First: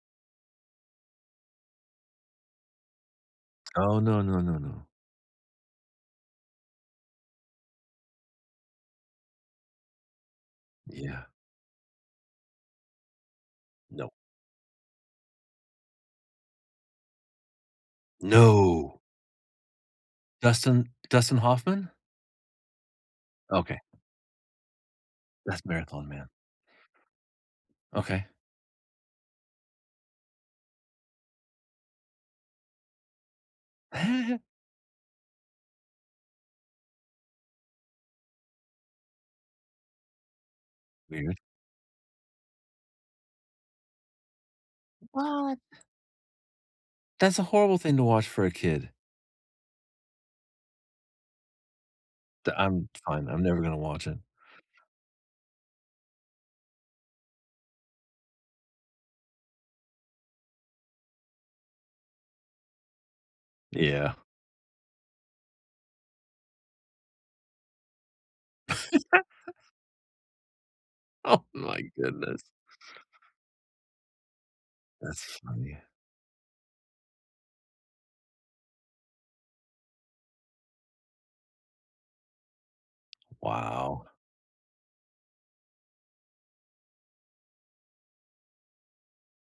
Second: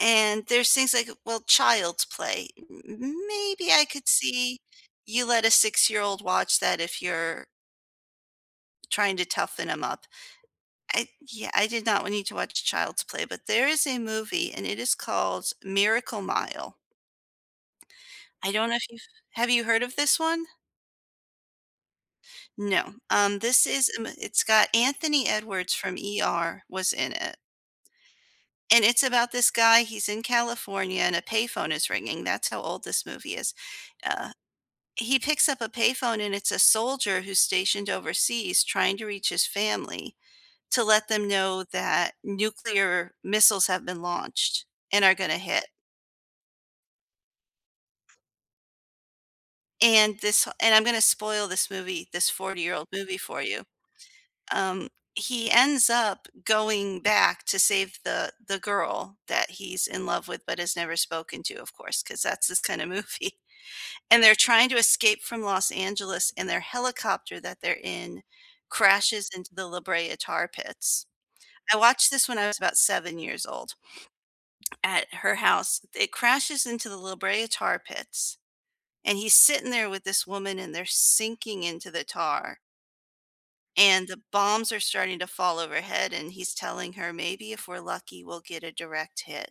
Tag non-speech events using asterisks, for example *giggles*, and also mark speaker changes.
Speaker 1: And, there's things, like, well, Child's Play. M m maybe I
Speaker 2: Oh,
Speaker 1: could
Speaker 2: no, no, no,
Speaker 1: see,
Speaker 2: no.
Speaker 1: you let a six-year-old watch that if you're trying to toughen him up. I
Speaker 2: Yeah.
Speaker 1: Yeah, I did not want you to watch Child's Play, but there is a
Speaker 2: No.
Speaker 1: movie, and it is called Miracle Mile. I don't know if
Speaker 2: No.
Speaker 1: you've have you heard of this one?
Speaker 2: Dustin Dustin Hoffman?
Speaker 1: No. Um, this
Speaker 2: Okay.
Speaker 1: is, em it's got Anthony
Speaker 2: That's
Speaker 1: Edwards from
Speaker 2: Marathon Man.
Speaker 1: ER, was in it
Speaker 2: Okay.
Speaker 1: and it's about this guy, he's in California, and a payphone is ringing, that's how old this movie is. Uh
Speaker 2: *giggles*
Speaker 1: he picks up a payphone, and it's a soldier who's stationed overseas trying to reach his family, to let them
Speaker 2: Weird.
Speaker 1: know that nuclear missiles have been launched and are gonna
Speaker 2: What?
Speaker 1: hit.
Speaker 2: That's a horrible thing to watch for a kid.
Speaker 1: And this h and I'm gonna spoil this movie, this
Speaker 2: D
Speaker 1: forty-year-old
Speaker 2: I'm
Speaker 1: movie
Speaker 2: fine,
Speaker 1: for
Speaker 2: I'm never
Speaker 1: you.
Speaker 2: gonna watch it.
Speaker 1: Um, he ends up going back to save the the girl that he's in love with but has never spoken to, of course, 'cause that's this kind of movie.
Speaker 2: Yeah.
Speaker 1: And they're trying to escape from Los Angeles, and their helicopter that they're in crashes
Speaker 2: *laughs*
Speaker 1: into the La Brea Tar Pits.
Speaker 2: Oh,
Speaker 1: I
Speaker 2: my
Speaker 1: watched this when
Speaker 2: goodness.
Speaker 1: I was about 7 years old, at
Speaker 2: That's
Speaker 1: her
Speaker 2: funny.
Speaker 1: house. It crashes into the La Brea Tar Pits, and he's sitting there with this woman, and they're sinking into the tar
Speaker 2: Wow.
Speaker 1: and the bombs are starting to fall overhead, and he's telling her, "Maybe if we're lucky, we'll get a direct hit."